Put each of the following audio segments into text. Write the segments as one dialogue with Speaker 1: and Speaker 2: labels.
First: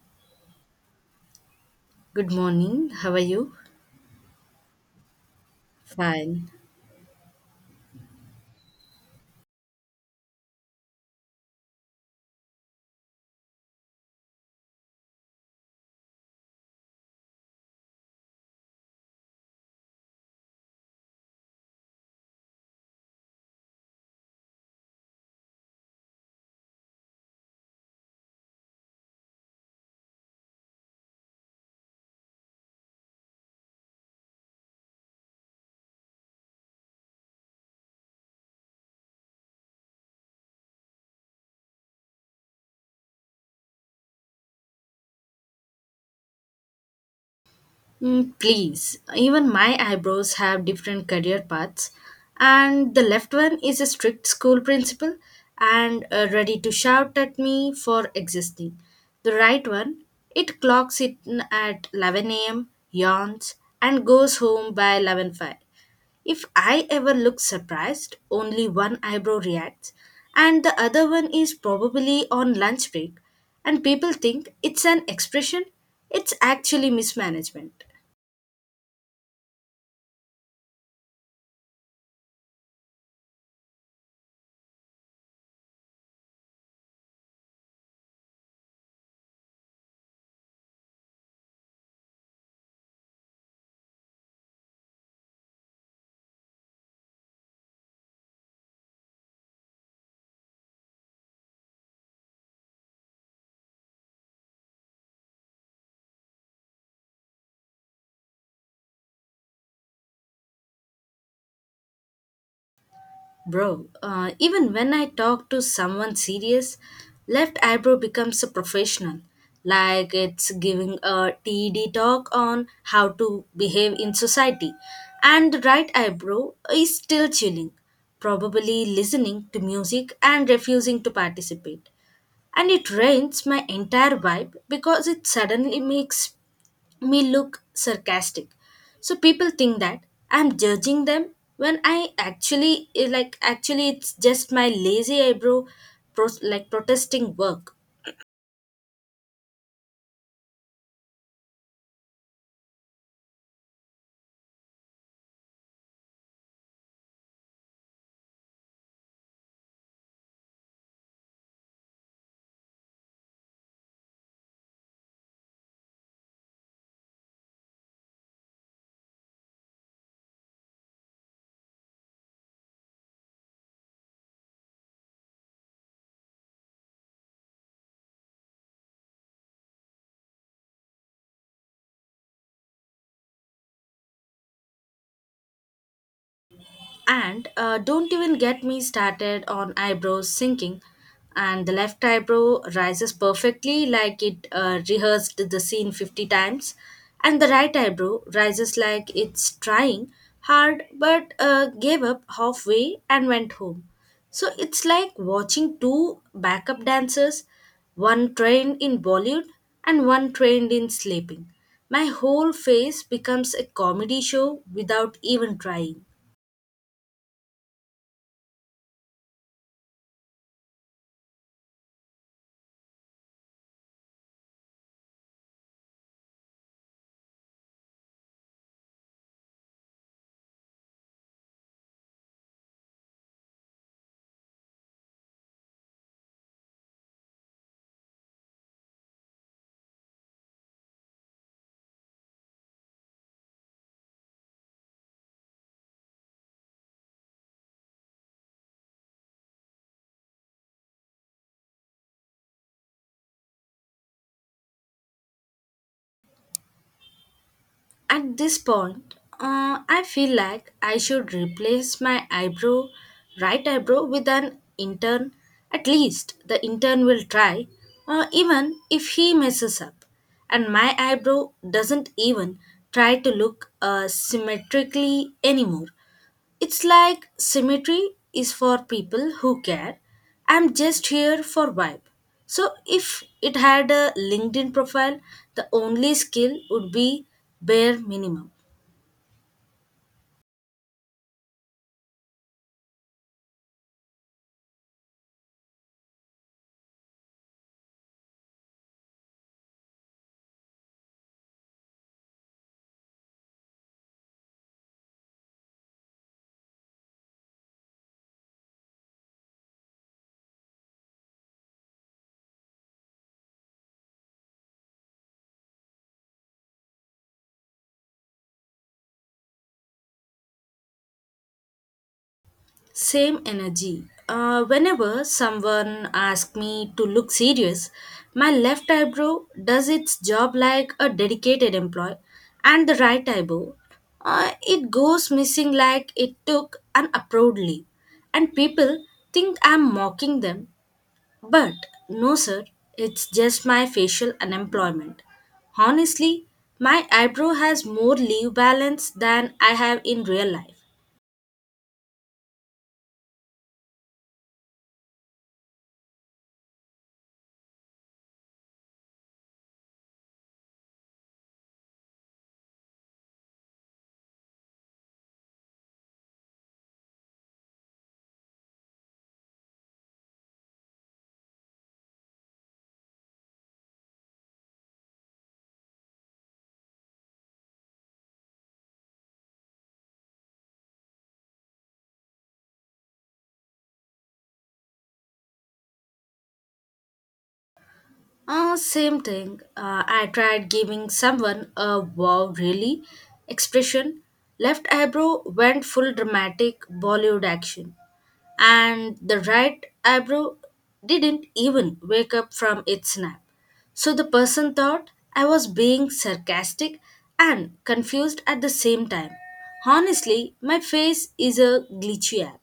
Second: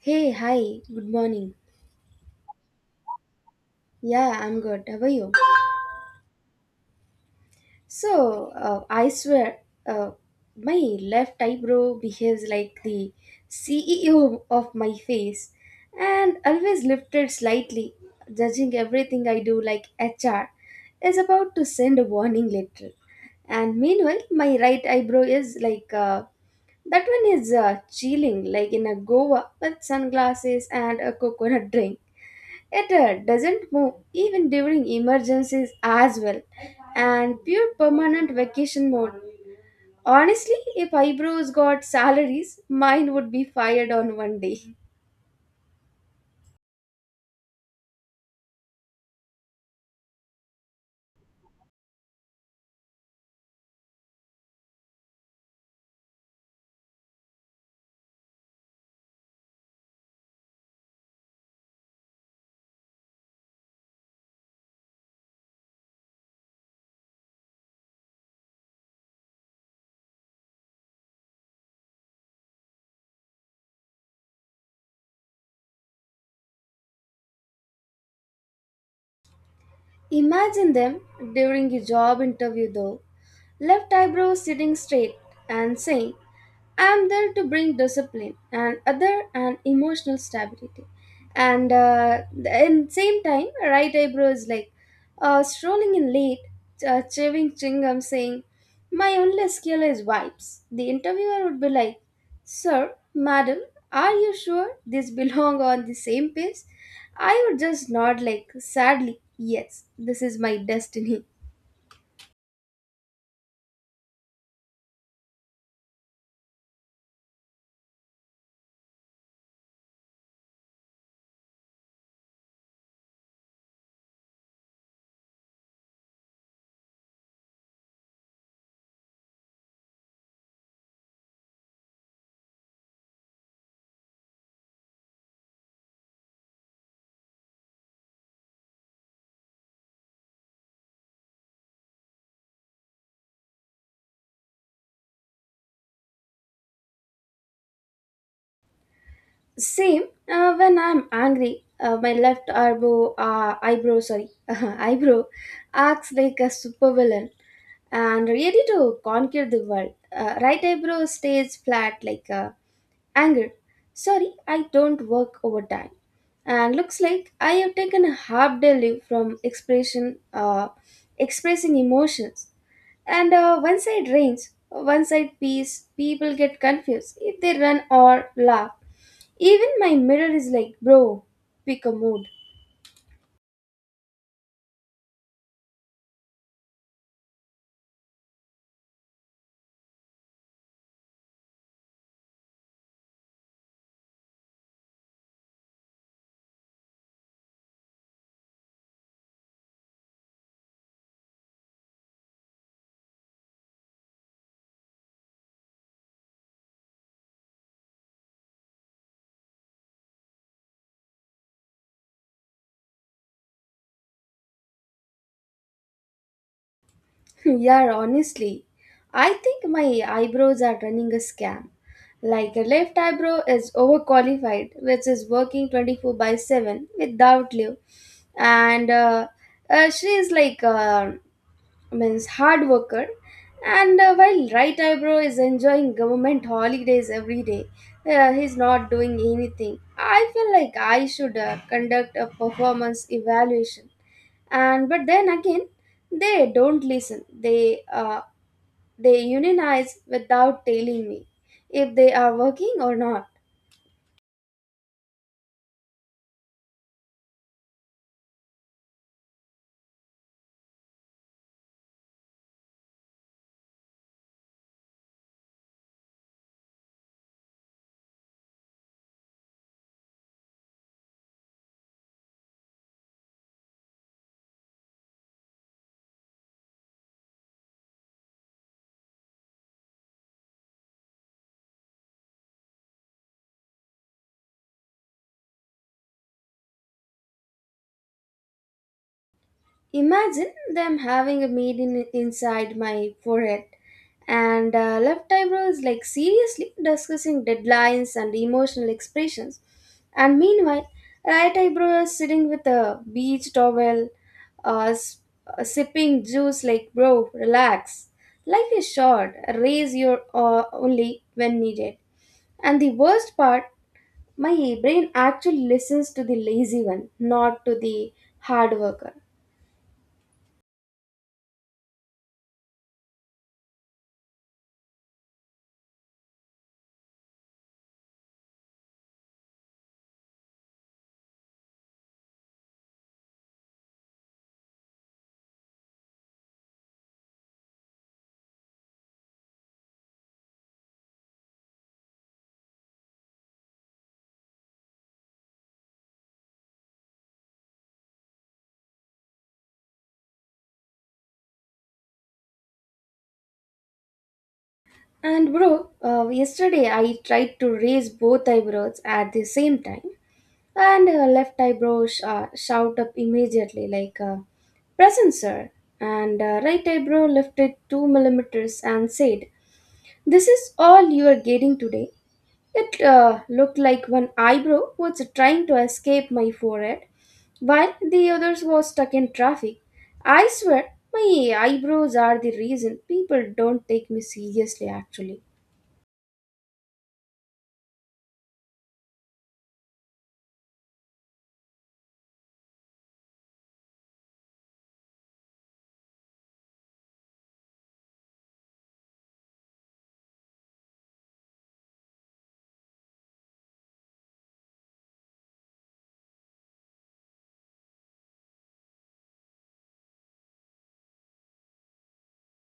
Speaker 1: Hey, hi, good morning.
Speaker 2: Good morning. How are you?
Speaker 1: Yeah, I'm good. How are you?
Speaker 2: Fine.
Speaker 1: So, I swear, uh, my left eyebrow behaves like the CEO of my face and always lifted slightly, judging everything I do like HR is about to send a warning letter. And meanwhile, my right eyebrow is like that one is chilling, like in a Goa with sunglasses and a coconut drink. It doesn't move even during emergencies as well. And pure permanent vacation mode. Honestly, if eyebrows got salaries, mine would be fired on one day.
Speaker 2: Please, even my eyebrows have different career paths, and the left one is a strict school principal and ready to shout at me for existing. The right one, it clocks in at 11 a.m., yawns, and goes home by eleven five. If I ever look surprised, only one eyebrow reacts, and the other one is probably on lunch break, and people think it's an expression. It's actually mismanagement.
Speaker 1: Imagine them during a job interview though. Left eyebrow sitting straight and saying, I am there to bring discipline and other and emotional stability. And in same time, right eyebrow is like strolling in late, chewing saying, "My only skill is vibes." The interviewer would be like, "Sir, madam, are you sure these belong on the same page?" I would just nod like sadly, "Yes, this is my destiny."
Speaker 2: Bro, even when I talk to someone serious, left eyebrow becomes a professional. Like it's giving a TED talk on how to behave in society. And the right eyebrow is still chilling, probably listening to music and refusing to participate. And it ruins my entire vibe because it suddenly makes me look sarcastic, so people think that I'm judging them when I actually, like, actually it's just my lazy eyebrow, like, protesting work.
Speaker 1: Same. When I'm angry, my left eyebrow, acts like a supervillain and ready to conquer the world. Right eyebrow stays flat like a Anger. Sorry, I don't work overtime. And looks like I have taken a half day leave from expressing emotions. And one side rains, one side peace. People get confused if they run or laugh. Even my mirror is like, bro, pick a mood.
Speaker 2: And don't even get me started on eyebrows sinking. And the left eyebrow rises perfectly like it rehearsed the scene 50 times. And the right eyebrow rises like it's trying hard but gave up halfway and went home. So it's like watching two backup dancers, one trained in Bollywood and one trained in sleeping. My whole face becomes a comedy show without even trying.
Speaker 1: Yeah, honestly, I think my eyebrows are running a scam. Like a left eyebrow is overqualified, which is working 24 by 7 without leave. And she is like, means hard worker. And while right eyebrow is enjoying government holidays every day, he's not doing anything. I feel like I should conduct a performance evaluation, and but then again they don't listen, they unionize without telling me if they are working or not.
Speaker 2: At this point, I feel like I should replace my eyebrow, right eyebrow, with an intern. At least the intern will try, even if he messes up. And my eyebrow doesn't even try to look symmetrically anymore. It's like symmetry is for people who care. I'm just here for vibe. So if it had a LinkedIn profile, the only skill would be bare minimum.
Speaker 1: Imagine them having a maiden inside my forehead, and left eyebrows, like seriously discussing deadlines and emotional expressions. And meanwhile, right eyebrow is sitting with a beach towel, uh, s- sipping juice, like, bro, relax. Life is short, raise your only when needed. And the worst part, my brain actually listens to the lazy one, not to the hard worker.
Speaker 2: Same energy. Whenever someone asks me to look serious, my left eyebrow does its job like a dedicated employee, and the right eyebrow, it goes missing like it took an approved leave. And people think I'm mocking them, but no, sir, it's just my facial unemployment. Honestly, my eyebrow has more leave balance than I have in real life.
Speaker 1: And bro, yesterday I tried to raise both eyebrows at the same time, and left eyebrow shout up immediately like present sir, and right eyebrow lifted 2 mm and said, "This is all you are getting today." It looked like one eyebrow was trying to escape my forehead, while the others was stuck in traffic. I swear, my eyebrows are the reason people don't take me seriously. Actually.
Speaker 2: Same thing. I tried giving someone a wow, really expression. Left eyebrow went full dramatic Bollywood action. And the right eyebrow didn't even wake up from its nap. So the person thought I was being sarcastic and confused at the same time. Honestly, my face is a glitchy app.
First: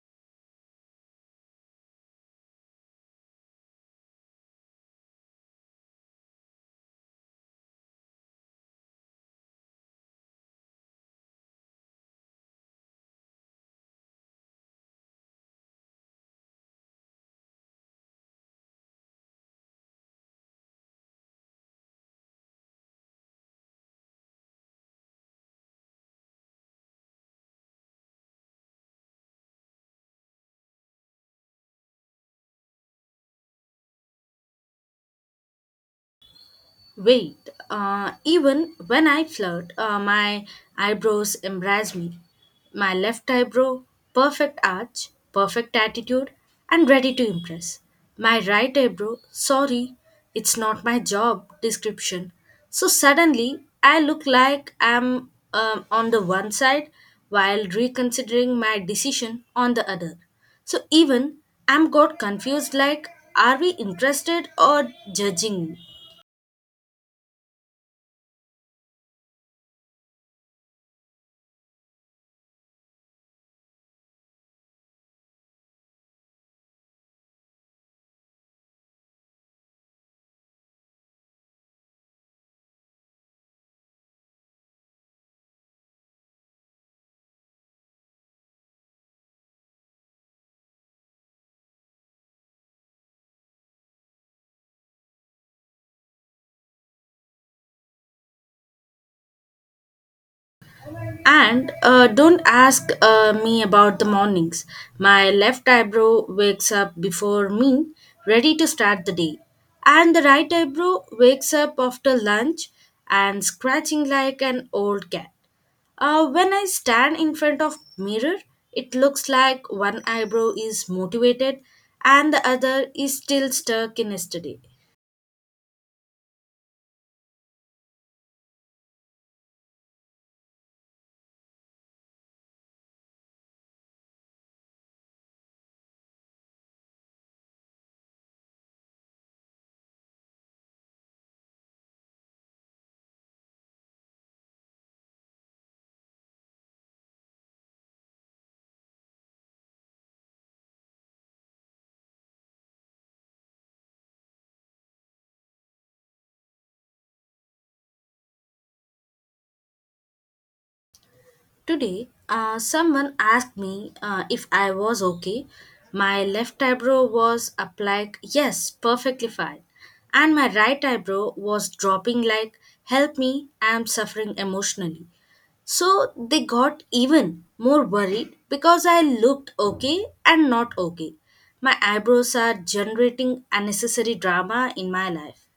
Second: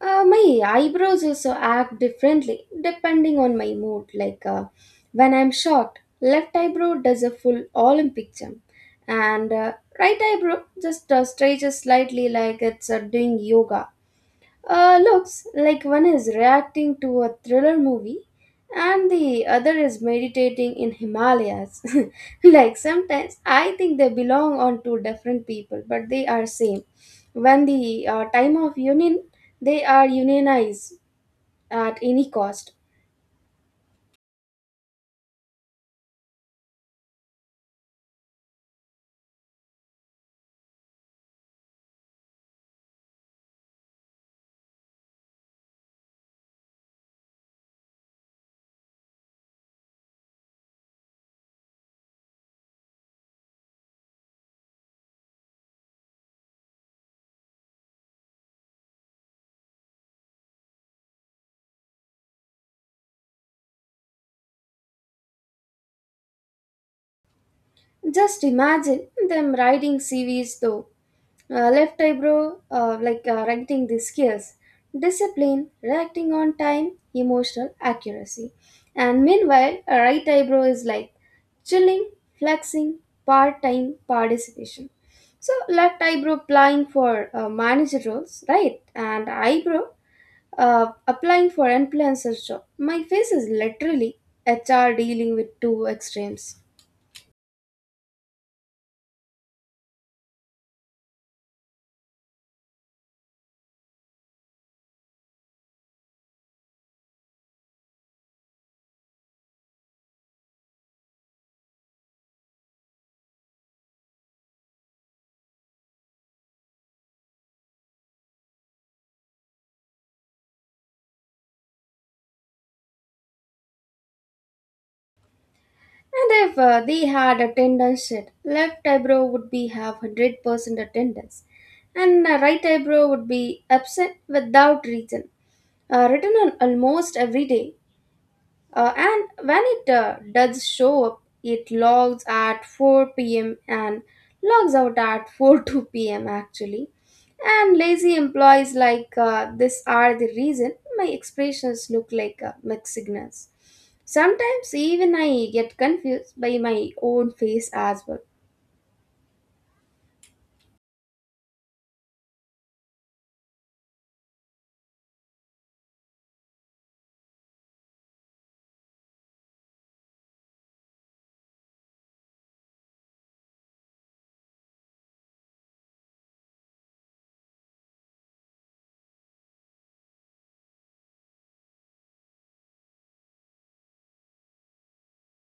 Speaker 1: My eyebrows also act differently depending on my mood. Like when I'm shocked, left eyebrow does a full Olympic jump, and right eyebrow just stretches slightly like it's doing yoga. Looks like one is reacting to a thriller movie and the other is meditating in Himalayas. Like sometimes I think they belong on two different people, but they are same. When the time of union, they are unionized at any cost.
Speaker 2: Wait, even when I flirt, my eyebrows embrace me. My left eyebrow, perfect arch, perfect attitude, and ready to impress. My right eyebrow, sorry, it's not my job description. So suddenly, I look like I'm on the one side while reconsidering my decision on the other. So even I'm got confused like, are we interested or judging me?
Speaker 1: Just imagine them writing CVs though. Left eyebrow, like writing the skills, discipline, reacting on time, emotional accuracy. And meanwhile, a right eyebrow is like chilling, flexing, part time participation. So, left eyebrow applying for manager roles, right? And eyebrow applying for influencer job. My face is literally HR dealing with two extremes.
Speaker 2: And don't ask me about the mornings. My left eyebrow wakes up before me, ready to start the day. And the right eyebrow wakes up after lunch and scratching like an old cat. When I stand in front of mirror, it looks like one eyebrow is motivated and the other is still stuck in yesterday.
Speaker 1: And if they had attendance sheet, left eyebrow would be have 100% attendance, and right eyebrow would be absent without reason, written on almost every day. And when it does show up, it logs at 4 p.m. and logs out at 4 two p.m. actually. And lazy employees like this are the reason my expressions look like mixed signals. Sometimes even I get confused by my own face as well.
Speaker 2: Today, someone asked me if I was okay. My left eyebrow was up like, yes, perfectly fine. And my right eyebrow was dropping like, help me, I'm suffering emotionally. So they got even more worried because I looked okay and not okay. My eyebrows are generating unnecessary drama in my life.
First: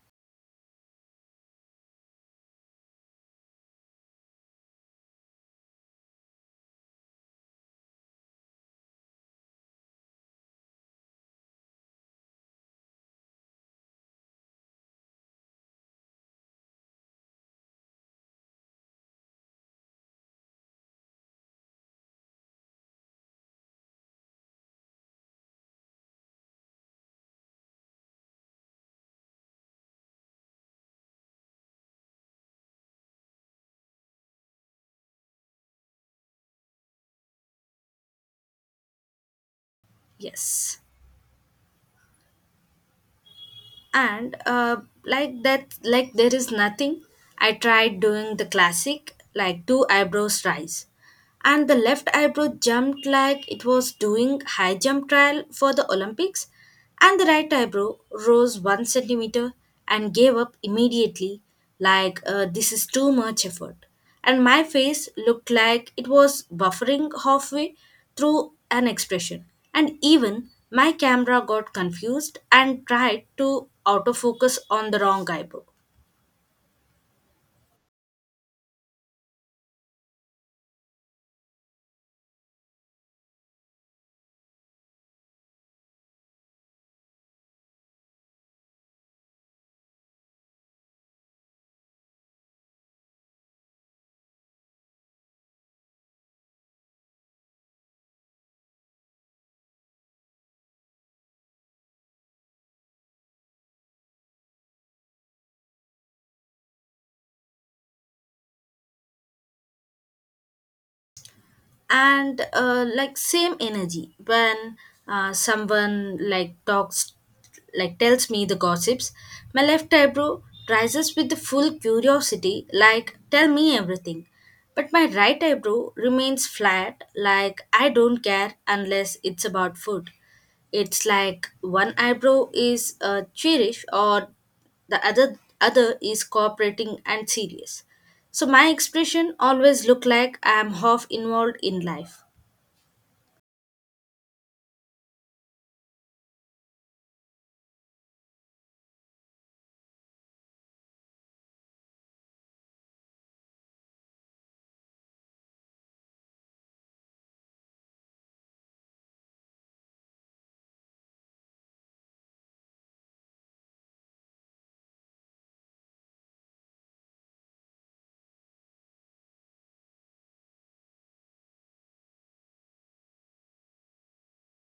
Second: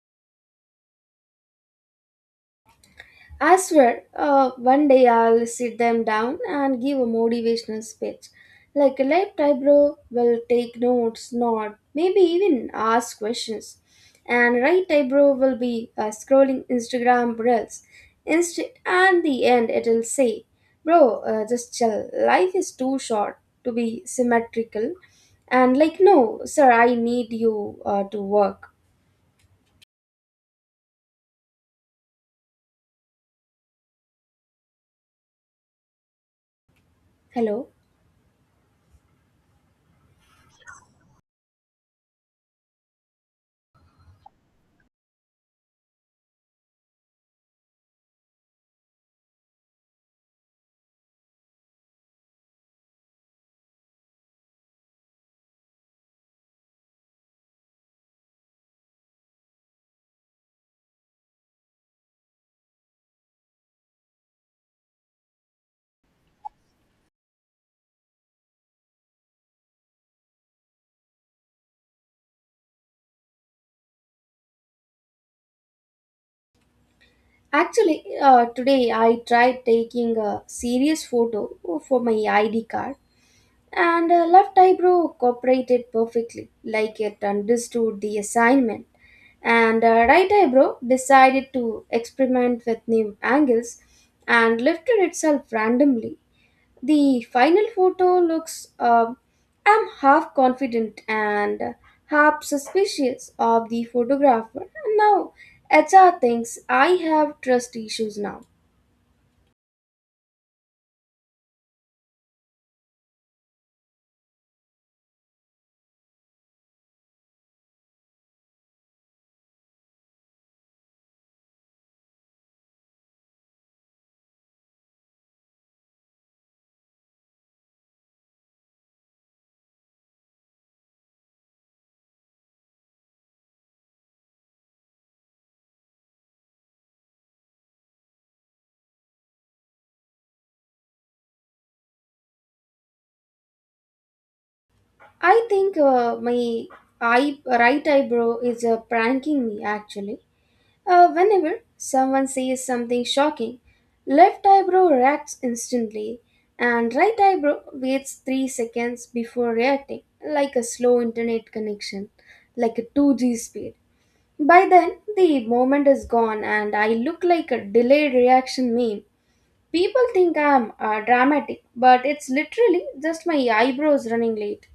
Speaker 1: I swear, one day I'll sit them down and give a motivational speech. Like a light bro will take notes, nod, maybe even ask questions. And right type bro will be scrolling Instagram reels. Inst- and the end it'll say, bro, just chill. Life is too short to be symmetrical. And like, no, sir, I need you to work. Hello?
Speaker 2: Yes. And like that, like there is nothing. I tried doing the classic, like two eyebrows rise, and the left eyebrow jumped like it was doing high jump trial for the Olympics, and the right eyebrow rose 1 centimeter and gave up immediately, like, this is too much effort. And my face looked like it was buffering halfway through an expression. And even my camera got confused and tried to autofocus on the wrong eyebrow.
Speaker 1: Actually, today I tried taking a serious photo for my ID card, and left eyebrow cooperated perfectly, like it understood the assignment. And right eyebrow decided to experiment with new angles and lifted itself randomly. The final photo looks, I'm half confident and half suspicious of the photographer. Now, HR thinks I have trust issues now.
Speaker 2: And like, same energy, when someone, like, talks, like, tells me the gossips, my left eyebrow rises with the full curiosity like tell me everything, but my right eyebrow remains flat like I don't care unless it's about food. It's like one eyebrow is cherished, or the other is cooperating and serious, so my expression always look like I am half involved in life.
Speaker 1: I think right eyebrow is pranking me actually. Whenever someone says something shocking, left eyebrow reacts instantly and right eyebrow waits 3 seconds before reacting, like a slow internet connection, like a 2G speed. By then, the moment is gone and I look like a delayed reaction meme. People think I'm dramatic, but it's literally just my eyebrows running late.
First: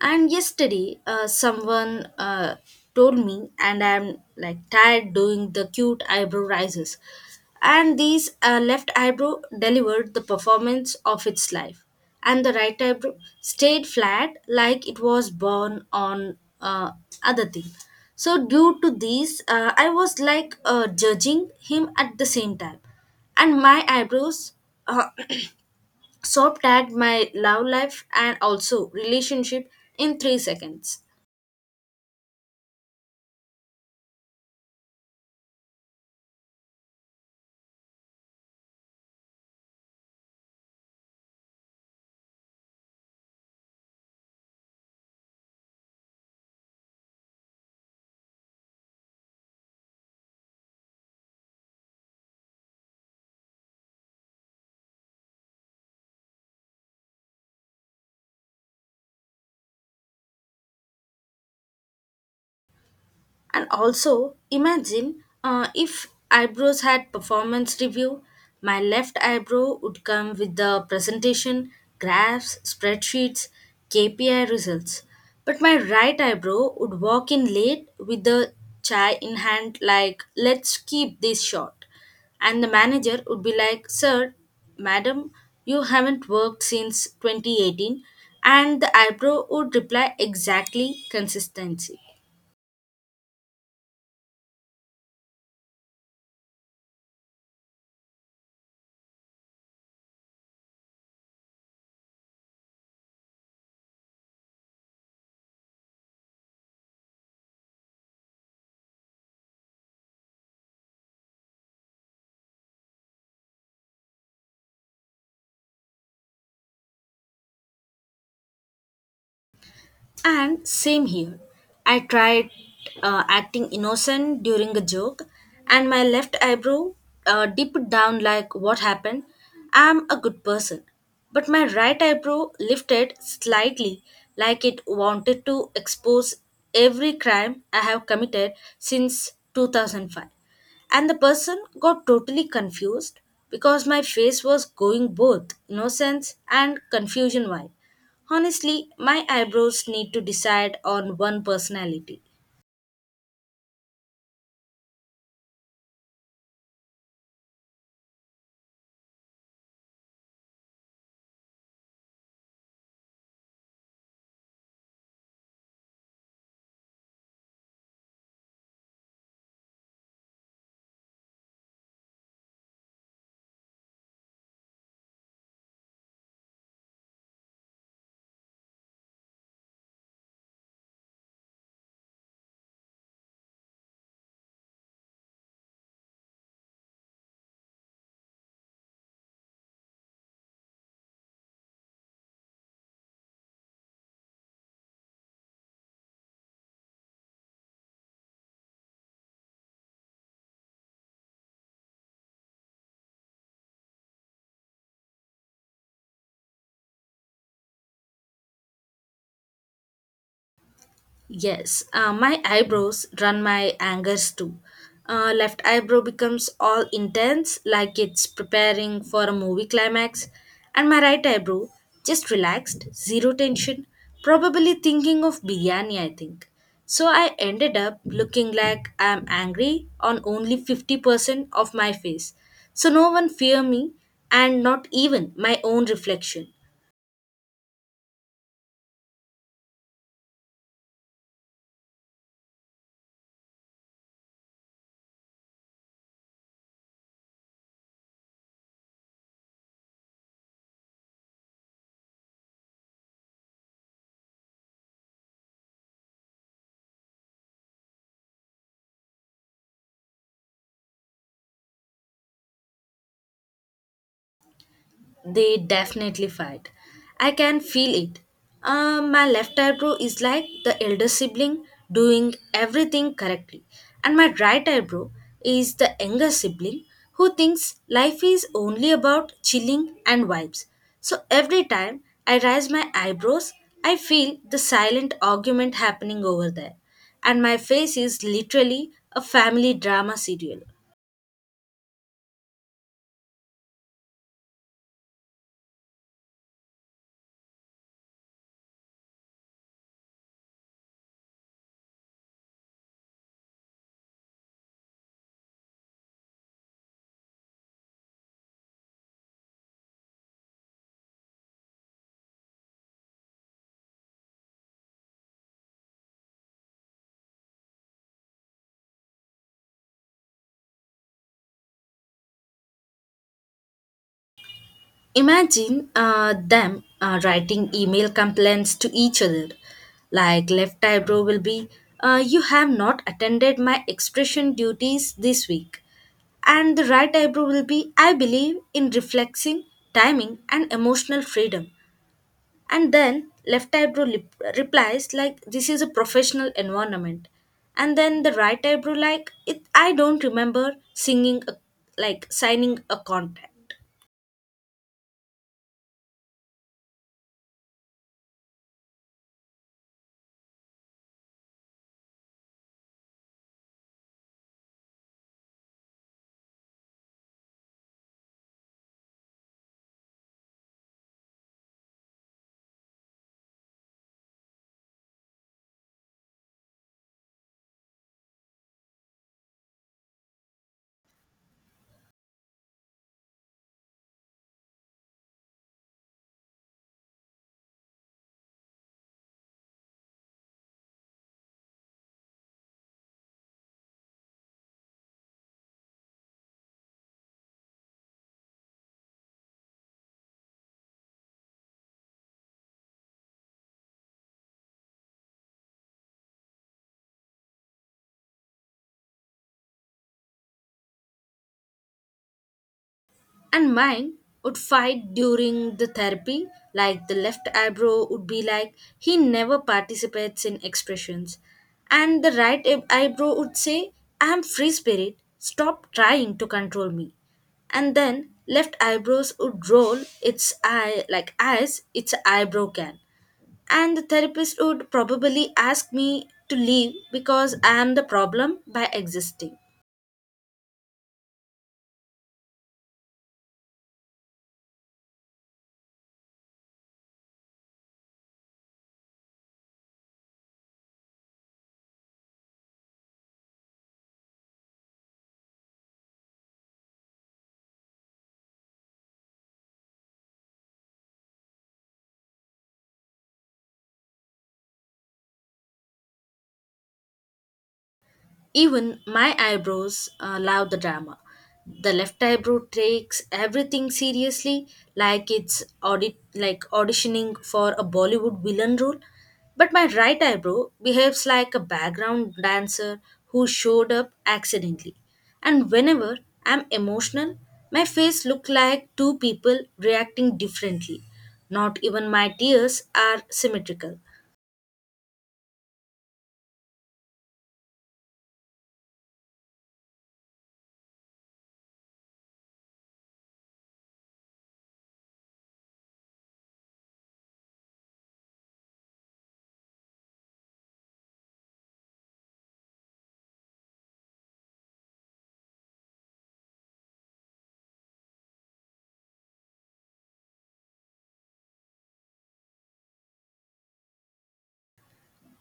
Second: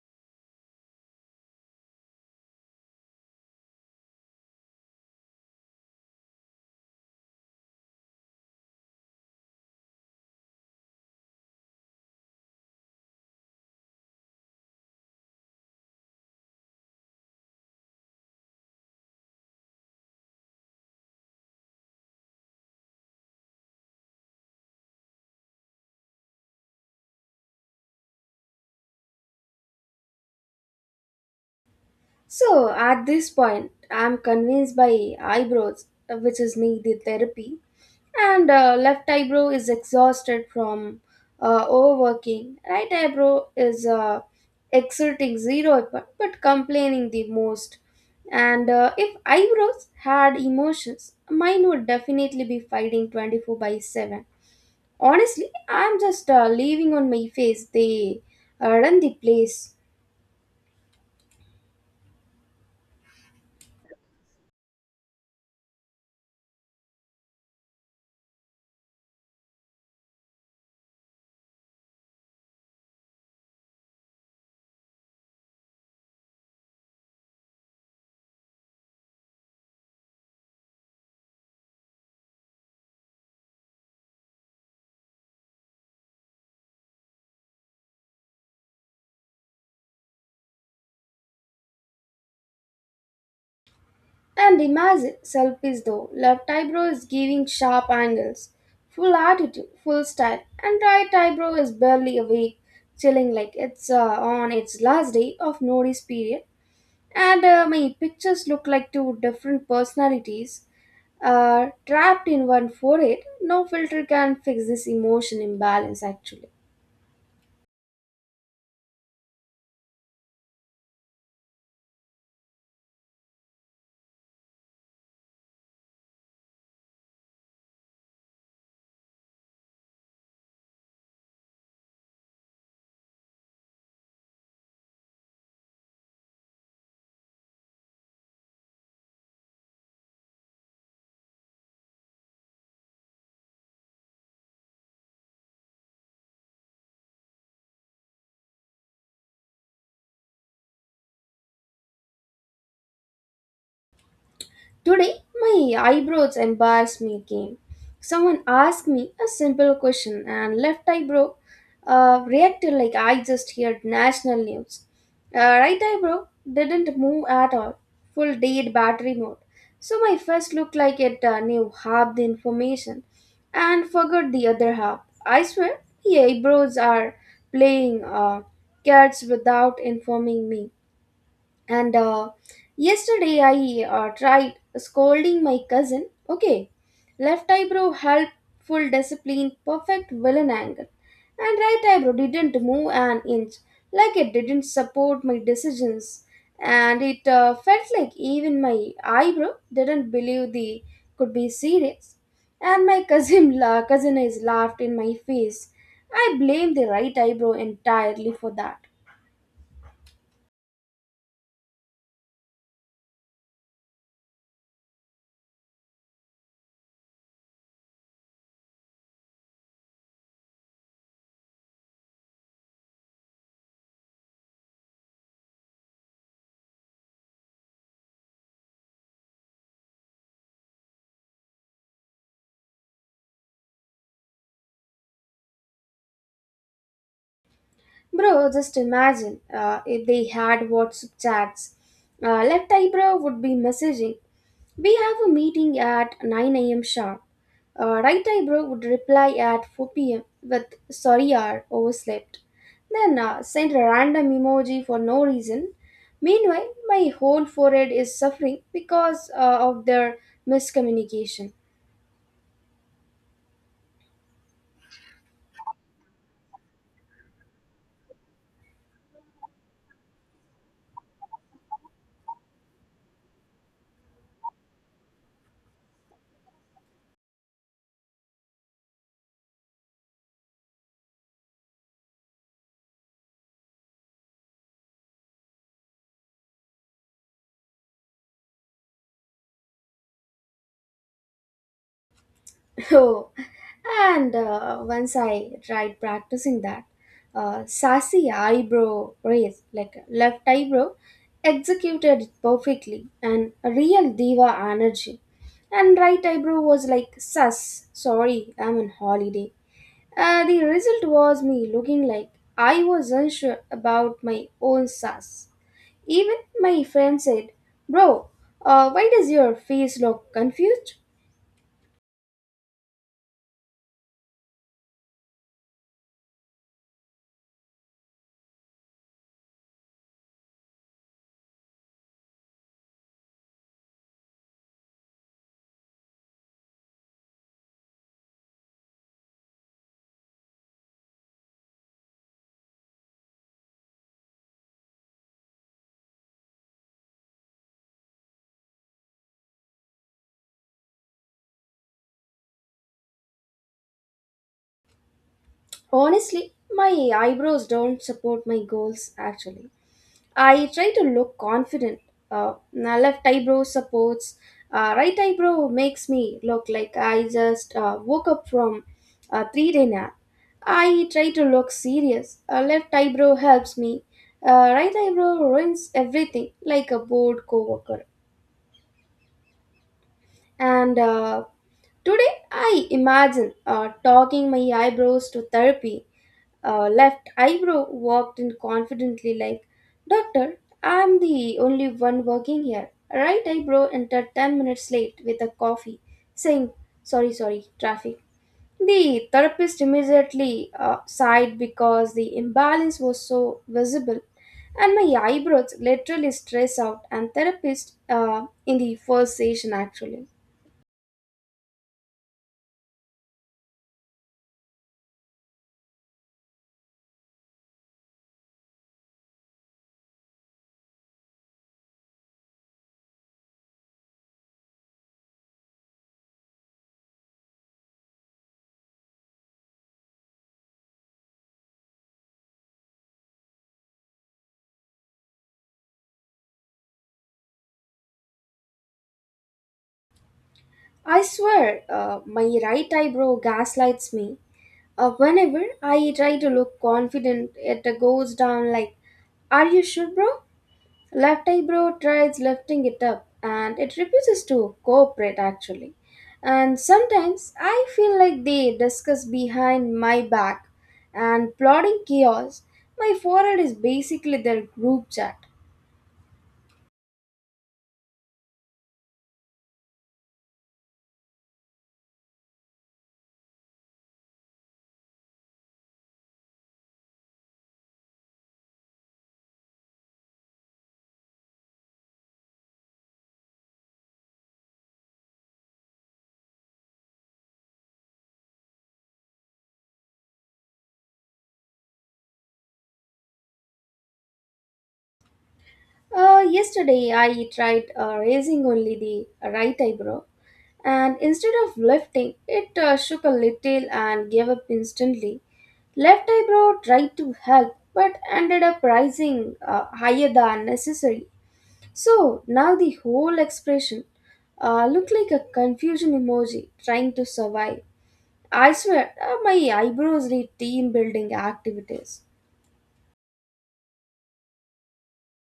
Speaker 2: And yesterday, someone told me, and I'm like tired doing the cute eyebrow rises. And these, left eyebrow delivered the performance of its life, and the right eyebrow stayed flat like it was born on other thing. So due to these, I was like, judging him at the same time, and my eyebrows, uh, so tagged my love life and also relationship in 3 seconds.
Speaker 1: So at this point, I'm convinced by eyebrows, which is needed therapy, and left eyebrow is exhausted from overworking. Right eyebrow is exerting zero effort but complaining the most. And if eyebrows had emotions, mine would definitely be fighting 24 by 7. Honestly, I'm just leaving on my face. They run the place.
Speaker 2: And also, imagine if eyebrows had performance review, my left eyebrow would come with the presentation, graphs, spreadsheets, KPI results. But my right eyebrow would walk in late with the chai in hand, like, let's keep this short. And the manager would be like, Sir, Madam, you haven't worked since 2018. And the eyebrow would reply exactly consistency.
Speaker 1: And the image itself is though. Left eyebrow is giving sharp angles, full attitude, full style, and right eyebrow is barely awake, chilling like it's on its last day of notice period. And my pictures look like two different personalities trapped in one forehead. No filter can fix this emotion imbalance actually.
Speaker 2: And same here. I tried, acting innocent during a joke, and my left eyebrow dipped down like, What happened? I'm a good person. But my right eyebrow lifted slightly, like it wanted to expose every crime I have committed since 2005. And the person got totally confused because my face was going both innocence and confusion vibe. Honestly, my eyebrows need to decide on one personality.
Speaker 1: Today, my eyebrows embarrassed me again. Someone asked me a simple question, and left eyebrow reacted like I just heard national news. Right eyebrow didn't move at all, full dead battery mode. So my face looked like it knew half the information and forgot the other half. I swear, the eyebrows are playing cards without informing me, and yesterday I tried scolding my cousin. Okay. Left eyebrow helpful discipline perfect villain angle, and right eyebrow didn't move an inch like it didn't support my decisions, and it felt like even my eyebrow didn't believe they could be serious, and my cousin cousin is laughed in my face. I blame the right eyebrow entirely for that.
Speaker 2: Yes, my eyebrows run my angers too. Left eyebrow becomes all intense, like it's preparing for a movie climax, and my right eyebrow just relaxed, zero tension, probably thinking of biryani, I think. So I ended up looking like I'm angry on only 50% of my face. So no one fear me, and not even my own reflection.
Speaker 1: Bro, just imagine if they had WhatsApp chats. Left eyebrow would be messaging. We have a meeting at 9 a.m. sharp. Right eyebrow would reply at 4 p.m. with sorry R overslept. Then send a random emoji for no reason. Meanwhile, my whole forehead is suffering because of their miscommunication.
Speaker 2: They definitely fight. I can feel it. My left eyebrow is like the elder sibling doing everything correctly, and my right eyebrow is the younger sibling who thinks life is only about chilling and vibes. So every time I raise my eyebrows, I feel the silent argument happening over there, and my face is literally a family drama serial.
Speaker 1: Oh, and once I tried practicing that sassy eyebrow raise, like left eyebrow, executed it perfectly and a real diva energy. And right eyebrow was like, sus, sorry, I'm on holiday. The result was me looking like I was unsure about my own sass. Even my friend said, bro, why does your face look confused?
Speaker 2: Imagine them writing email complaints to each other. Like left eyebrow will be, You have not attended my expression duties this week. And the right eyebrow will be, I believe in reflexing, timing, and emotional freedom. And then left eyebrow replies, like, This is a professional environment. And then the right eyebrow, like, it, I don't remember like, signing a contract.
Speaker 1: Honestly, my eyebrows don't support my goals actually. I try to look confident. My left eyebrow supports, right eyebrow makes me look like I just woke up from a 3 day nap. I try to look serious. Left eyebrow helps me. Right eyebrow ruins everything like a bored coworker. And today I imagine talking my eyebrows to therapy. Left eyebrow walked in confidently, like, doctor, I'm the only one working here. Right eyebrow entered 10 minutes late with a coffee, saying, sorry, sorry, traffic. The therapist immediately sighed because the imbalance was so visible, and my eyebrows literally stressed out. And therapist in the first session actually.
Speaker 2: And mine would fight during the therapy, like the left eyebrow would be like he never participates in expressions, and the right eyebrow would say I am free spirit, stop trying to control me. And then left eyebrows would roll its eye, like as its eyebrow can, and the therapist would probably ask me to leave because I am the problem by existing.
Speaker 1: I swear, my right eyebrow gaslights me. Whenever I try to look confident, it goes down like, are you sure, bro? Left eyebrow tries lifting it up and it refuses to cooperate actually. And sometimes I feel like they discuss behind my back and plotting chaos. My forehead is basically their group chat.
Speaker 2: Even my eyebrows love the drama. The left eyebrow takes everything seriously, like it's like auditioning for a Bollywood villain role. But my right eyebrow behaves like a background dancer who showed up accidentally. And whenever I'm emotional, my face looks like two people reacting differently. Not even my tears are symmetrical.
Speaker 1: Yesterday I tried raising only the right eyebrow, and instead of lifting, it shook a little and gave up instantly. Left eyebrow tried to help but ended up rising higher than necessary. So now the whole expression looked like a confusion emoji trying to survive. I swear, my eyebrows need team building activities.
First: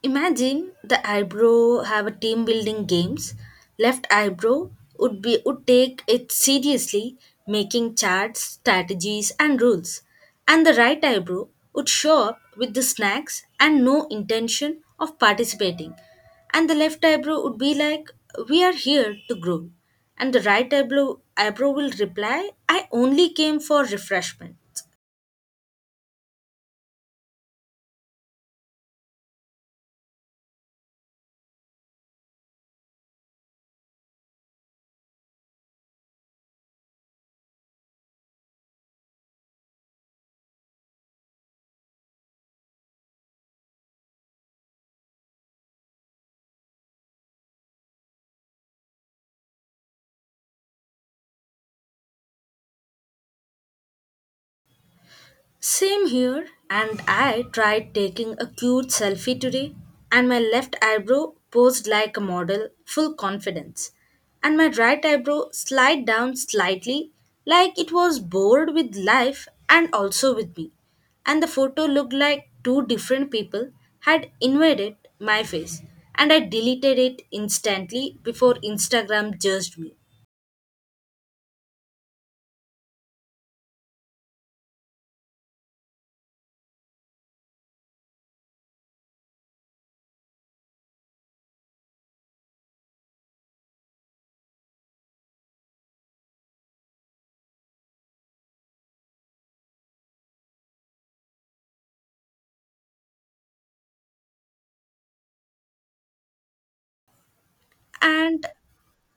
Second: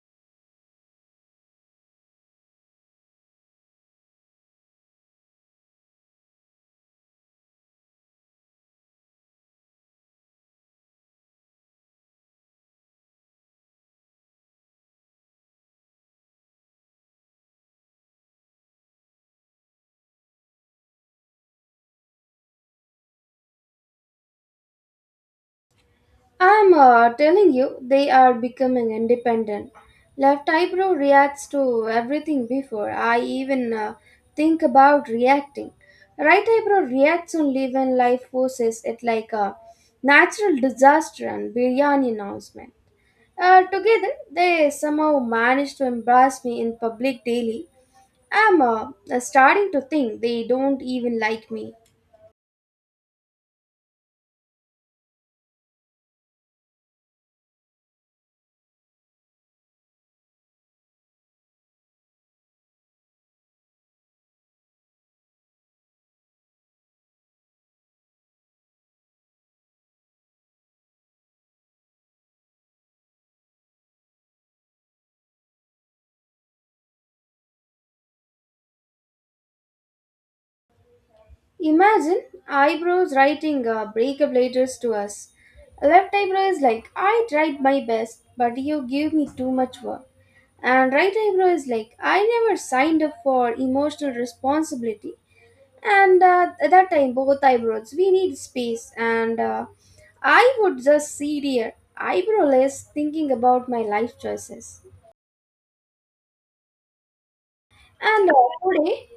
Speaker 2: Imagine the eyebrow have a team building games. Left eyebrow would take it seriously, making charts, strategies and rules. And the right eyebrow would show up with the snacks and no intention of participating. And the left eyebrow would be like, We are here to grow. And the right eyebrow will reply, I only came for refreshment.
Speaker 1: I'm telling you, they are becoming independent. Left eyebrow reacts to everything before I even think about reacting. Right eyebrow reacts only when life forces it like a natural disaster and biryani announcement. Together, they somehow manage to embarrass me in public daily. I'm starting to think they don't even like me.
Speaker 2: Same here, and I tried taking a cute selfie today, and my left eyebrow posed like a model, full confidence, and my right eyebrow slid down slightly, like it was bored with life and also with me. And the photo looked like two different people had invaded my face, and I deleted it instantly before Instagram judged me.
Speaker 1: Imagine eyebrows writing breakup letters to us. Left eyebrow is like, I tried my best, but you gave me too much work. And right eyebrow is like, I never signed up for emotional responsibility. And at that time, both eyebrows, we need space. And I would just sit here, eyebrowless, thinking about my life choices. And
Speaker 2: And
Speaker 1: today,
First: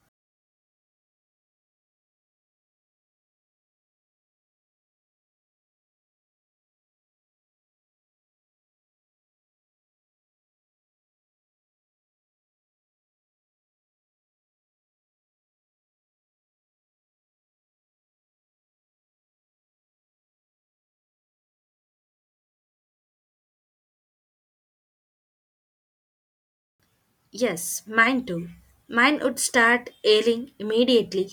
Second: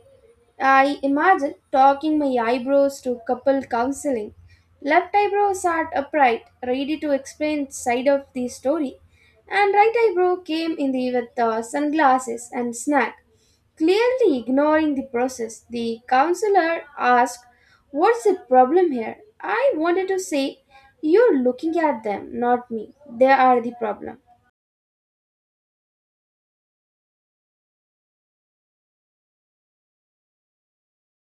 Speaker 1: I imagine talking my eyebrows to couple counseling. Left eyebrow sat upright, ready to explain side of the story, and right eyebrow came in the with sunglasses and snack. Clearly ignoring the process, the counselor asked, "What's the problem here?" I wanted to say, "You're looking at them, not me. They are the problem."
Speaker 2: yes, mine too. Mine would start ailing immediately.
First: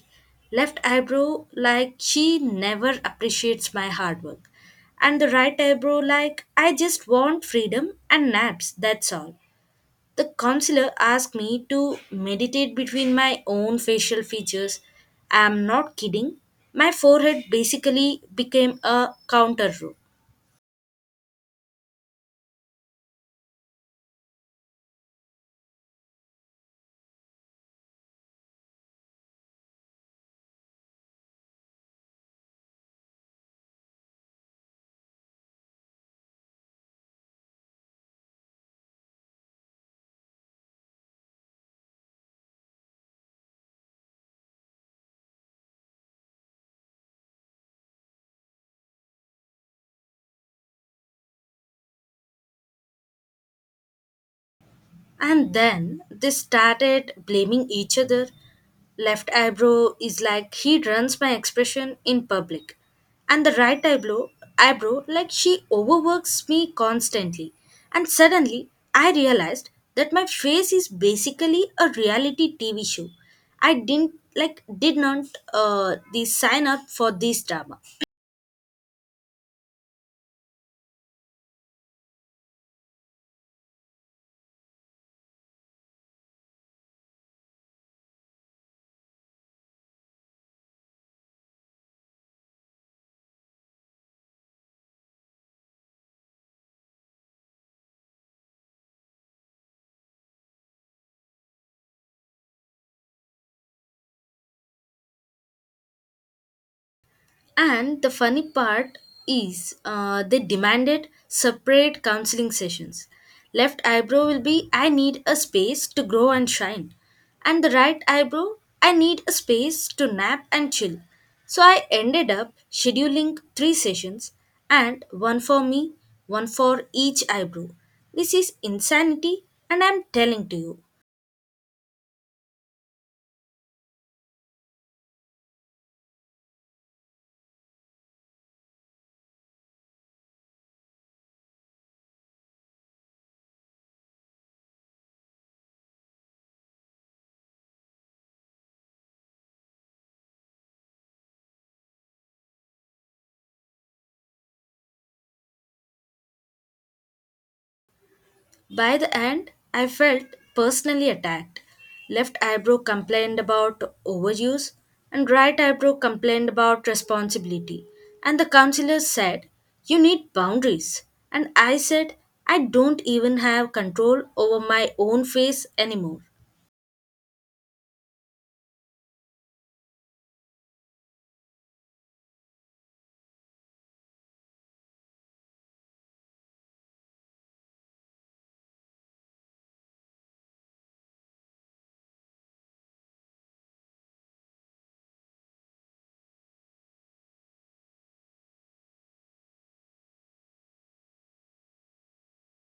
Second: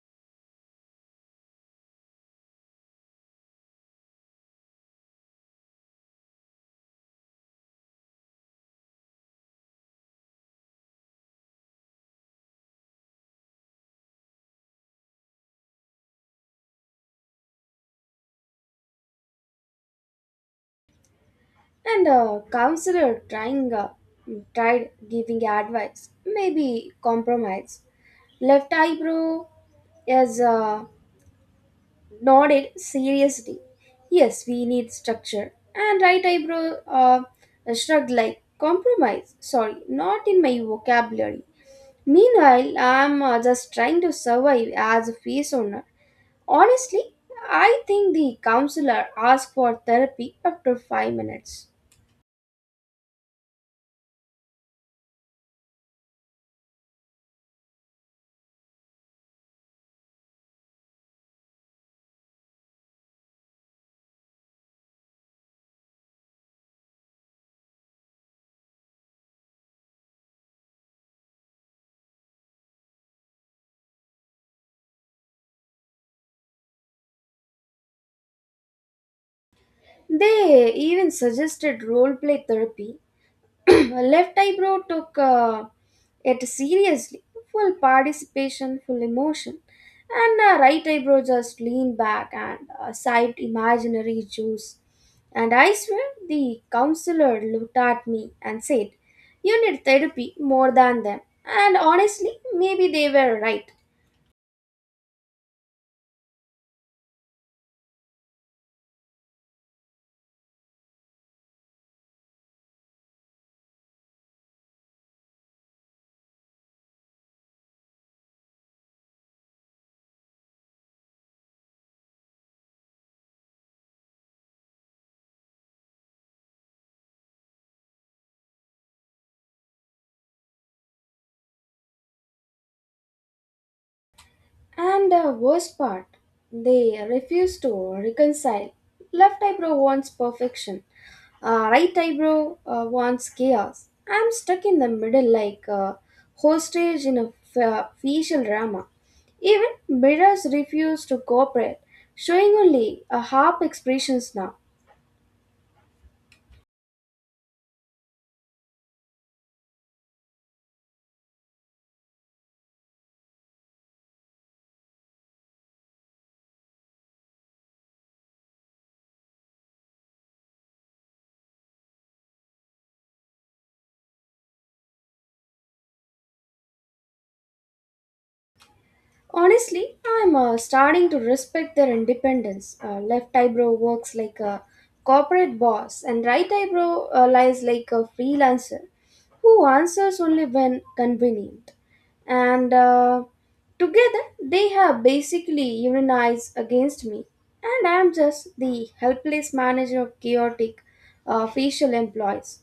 Speaker 2: Left eyebrow like she never appreciates my hard work. And the right eyebrow like I just want freedom and naps, that's all. The counselor asked me to meditate between my own facial features. I'm not kidding. My forehead basically became a counter room.
Speaker 1: And counselor trying tried giving advice, maybe compromise. Left eyebrow is nodded seriously. Yes, we need structure. And right eyebrow shrugged like compromise. Sorry, not in my vocabulary. Meanwhile, I'm just trying to survive as a face owner. Honestly, I think the counselor asked for therapy after 5 minutes.
Speaker 2: And then they started blaming each other. Left eyebrow is like he runs my expression in public. And the right eyebrow like she overworks me constantly. And suddenly I realized that my face is basically a reality TV show. I did not the sign up for this drama.
Speaker 1: They even suggested role play therapy, left eyebrow took it seriously, full participation, full emotion, and right eyebrow just leaned back and sipped imaginary juice. And I swear the counselor looked at me and said, you need therapy more than them. And honestly, maybe they were right.
Speaker 2: And the funny part is, they demanded separate counseling sessions. Left eyebrow will be I need a space to grow and shine. And the right eyebrow, I need a space to nap and chill. So I ended up scheduling three sessions, and one for me, one for each eyebrow. This is insanity, and I'm telling to you.
Speaker 1: And the worst part, they refuse to reconcile. Left eyebrow wants perfection, right eyebrow wants chaos. I'm stuck in the middle like a hostage in a facial drama. Even mirrors refuse to cooperate, showing only a half expressions now.
Speaker 2: By the end, I felt personally attacked. Left eyebrow complained about overuse, and right eyebrow complained about responsibility. And the counselor said, You need boundaries. And I said, I don't even have control over my own face anymore.
Speaker 1: Honestly, I'm starting to respect their independence. Left eyebrow works like a corporate boss, and right eyebrow lies like a freelancer who answers only when convenient. And together, they have basically unionized against me, and I'm just the helpless manager of chaotic facial employees.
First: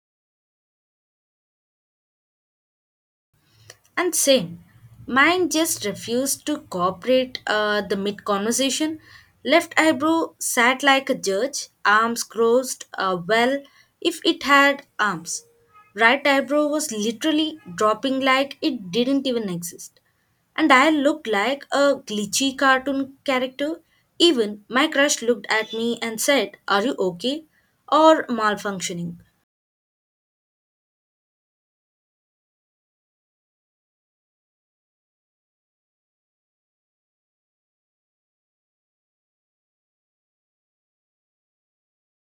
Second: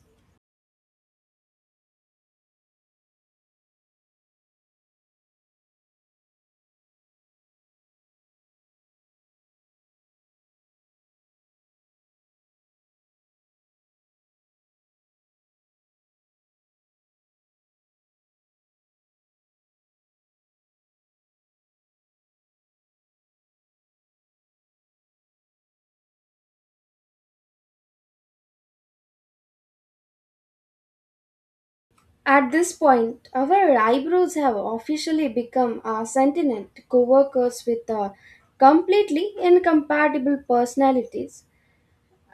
Speaker 2: And same, mine just refused to cooperate the mid conversation. Left eyebrow sat like a judge, arms crossed, well, if it had arms. Right eyebrow was literally dropping like it didn't even exist. And I looked like a glitchy cartoon character. Even my crush looked at me and said, Are you okay? Or malfunctioning.
Speaker 1: At this point, our eyebrows have officially become a sentient co-workers with completely incompatible personalities.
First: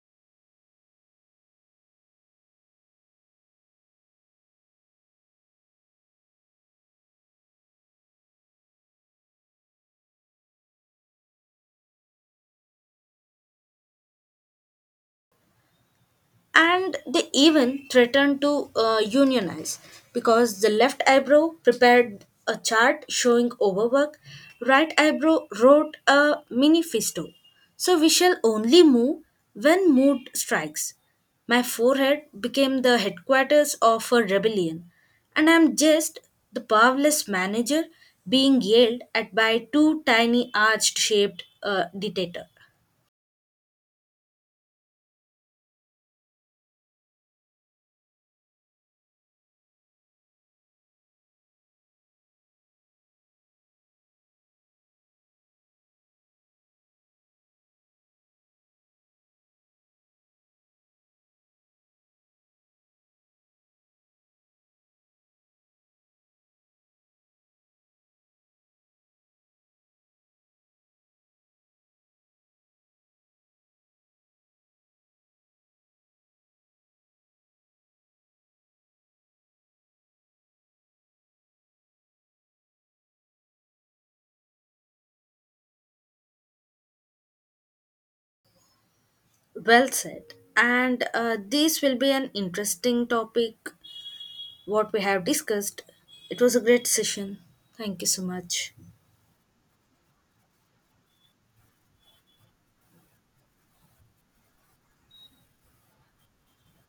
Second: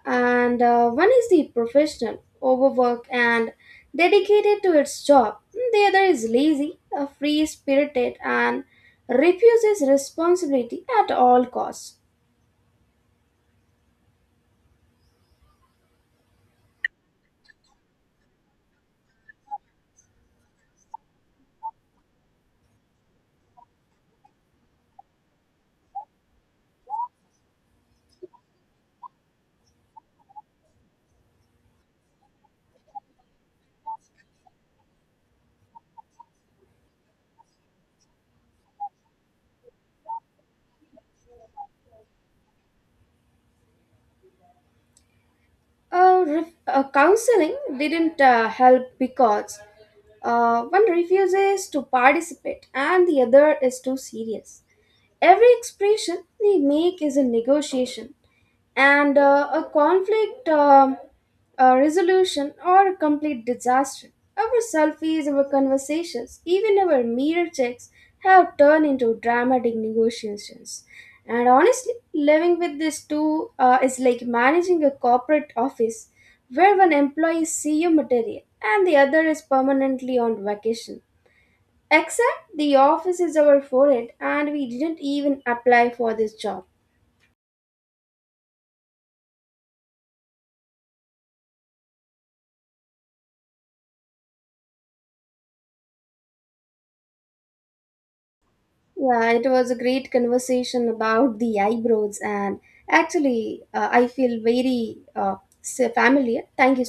Speaker 1: And one is the professional, overworked and dedicated to its job. The other is lazy, free-spirited and refuses responsibility at all costs.
Speaker 2: And they even threatened to unionize, because the left eyebrow prepared a chart showing overwork, right eyebrow wrote a manifesto, so we shall only move when mood strikes. My forehead became the headquarters of a rebellion, and I'm just the powerless manager being yelled at by two tiny arched shaped dictator.
Speaker 1: Counseling didn't help because one refuses to participate and the other is too serious. Every expression they make is a negotiation and a conflict, a resolution or a complete disaster. Our selfies, our conversations, even our mirror checks have turned into dramatic negotiations. And honestly, living with these two is like managing a corporate office where one employee is CEO material and the other is permanently on vacation. Except the office is our forehead, and we didn't even apply for this job.
Speaker 2: Well said. And this will be an interesting topic what we have discussed. It was a great session. Thank you so much.
Speaker 1: Yeah, it was a great conversation about the eyebrows, and actually, I feel very familiar. Thank you so